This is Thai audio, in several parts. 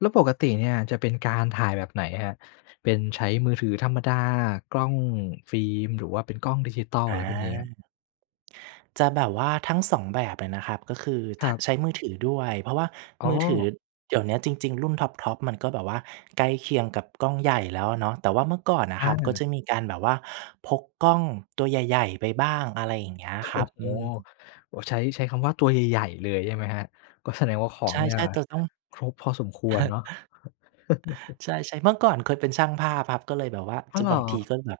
แล้วปกติเนี่ยจะเป็นการถ่ายแบบไหนครับ เป็นใช้มือถือธรรมดา กล้องฟิล์ม หรือว่าเป็นกล้องดิจิทัล อะไรพวกนี้ครับ? อา จะแบบว่าทั้งสองแบบเลยนะครับก็คือ คท รับ ใช้มือถือด้วย เพราะว่าอ๋อ มือถือเดี๋ยวนี้จริง ๆ รุ่นท็อป ๆ มันก็แบบว่าใกล้เคียงกับกล้องใหญ่แล้วอะเนาะ แต่ว่าเมื่อก่อนนะอครับ ก็า จะมีการแบบว่าพกกล้องตัวใหญ่ ๆ ไปบ้าง อะไรอย่างเงี้ยโอ้คโรับ ฮ อืม โอ้ ใช้ ใช้คำว่าตัวใหญ่ ๆ เลยใช่ไหมครับ? ก็แสดงว่าขอใชงเนี่ย่ ๆ แต่ต้อง ครบพอสมควรเนาะ ใช่ ๆ เมื่อก่อนเคยเป็นช่างภาพครับ ก็เลยแบบว่าอ้จะบางทีอ ก็แบบ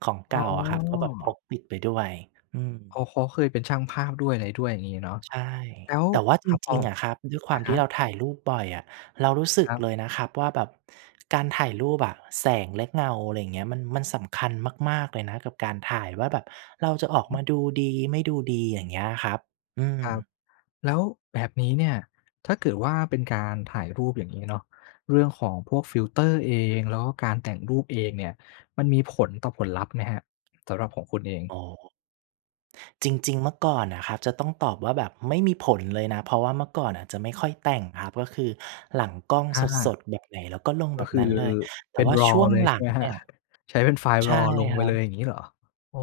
ของเกอ๋่าอะครับ ก็แบบพอ กติดไปด้วย อืม เขา เขาเคยเป็นช่างภาพด้วย อะไรด้วยอย่างงี้เนาะ ใช่ แล้ว แต่ว่าจครับพริอ ง ๆ อะครับ ด้วยคอวาะมฮทีะ ่เราถ่ายรูปบ่อยอะ เรารู้สึคกรับ เลยนะครับว่าแบบการถ่ายรูปอะ แสงและเงา อะไรอย่างเงี้ย มัน มันสำคัญมาก ๆ เลยนะ กับการถ่ายว่าแบบเราจะออกอือฮึ มาดูดี ไม่ดูดี อย่างเงี้ยครับ อืคม รับ แล้วแบบนี้เนี่ย ถ้าเกิดว่าเป็นการถ่ายรูปอย่างนี้เนาะ เรื่องของพวกฟิลเตอร์เอง แล้วก็การแต่งรูปเองเนี่ย มันมีผลต่อผลลัพธ์ไหมครับ? สำหรับของคุณเอง อ๋อ จริง ๆ เมื่อก่อนอะครับ จะต้องตอบว่าแบบไม่มีผลเลยนะ เพราะว่าเมื่อก่อนอะจะไม่ค่อยแต่งครับ ก็คือหลังกล้องอสา ด ๆ แบบไหนแล้วก็ลงกแ็บบคืนั้อนเลย แตเ่ป็น ว่าชraw ่วงเลย หลใชั่ไงหมคเรนัีบ? ่ย ใช้เป็นไฟล์ ใช่raw ลงคไปรัเลยบ อย่างงี้เหรอ? โอ้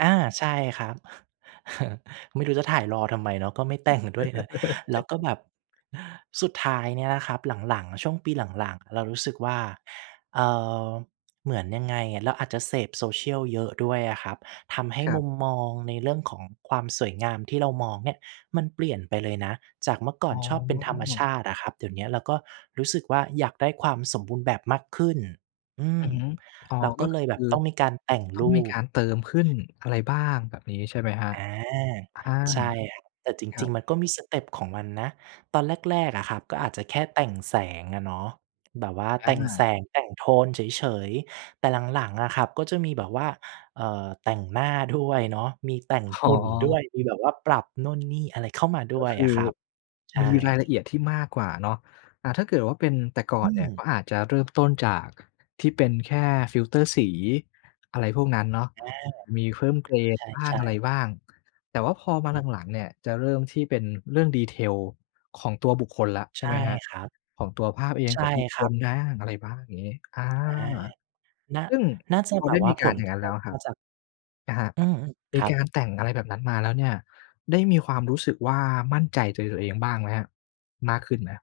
อา ใช่ครับ ไม่รู้จะถ่าย raw ทำไมเนาะ ก็ไม่ แต่งด้วยเนอะ แล้วก็แบบ สุดท้ายเนี่ยนะครับ หลัง ๆ ช่วงปีหลัง ๆ เรารู้สึกว่า เออ เหมือนยังไงอะ เราอาจจะเสพโซเชียลเยอะด้วยอะครับ ทำให้ครัมบ ุมมองในเรื่องของความสวยงาม ที่เรามองเนี่ยมันเปลี่ยนไปเลยนะ จากเมื่อกอ่๋ออ นชอบเป็นธรรมชาติอะครับ เดี๋ยวเนี้ยเราก็รู้สึกว่าอยากได้ความสมบูรณ์แบบมากขึ้น อือือม ฮึ อ๋อ เรากก็็เลคยืแอบบต้องมีการแต่งต้อรงูมีกป ารเติมขึ้น อะไรบ้างแบบนี้ใช่ไหมครับ? อา อา ใช่ แต่จครัริง บ ๆ มันก็มีสเตปของมันนะ ตอนแรก ๆ อะครับ ก็อาจจะแค่แต่งแสงอะเนาะ แบบว่าอแต่งแสา ง แต่งโทนเฉย ๆ แต่หลัง ๆ อะครับ ก็จะมีแบบว่า เอ่อ แต่งหน้า ด้วย เนาะ มีแต่งอ๋หุ่นด้อ วย มีแบบว่าปรับนู่นนี่อะไรเข้ามาด้ก็วยคอืะอครับ ใช่ มีรายละเอียดที่มากกว่าเนาะ อ่า ถ้าเกิดว่าเป็นแต่ก่ออืนเนี่ย ก็ม อาจจะเริ่มต้นจาก ค ที่เป็นแค่ฟิลเตอร์สี อะไรพวกนั้นเนาะ อา มีเพิ่ม เกรนบ้าใชง่ อะไรๆ บ้าง แต่ว่าพอมาอืม หลัง ๆ เนี่ย จะเริ่มที่เป็นเรื่อง detail ของตัวบุคคลละ ใชใช่ไ่หมครับ ครับ ของตัวภาพเอง ใช่ของบุคคครัลบ บ้าง อะไรบ้างอย่างนี้ อา อา น่า ซึ่งน่าจะพอแบได้บว่มาีกผารลอย่ากงรนัะ้นทแล้บวครมับ าจาก นะครับ อืม มคีรักาบ รแต่งอะไรแบบนั้นมาแล้วเนี่ย ได้มีความรู้สึกว่ามั่นใจตัว ตัวเองบ้างไหมครับ มากขึ้นไหมครับ?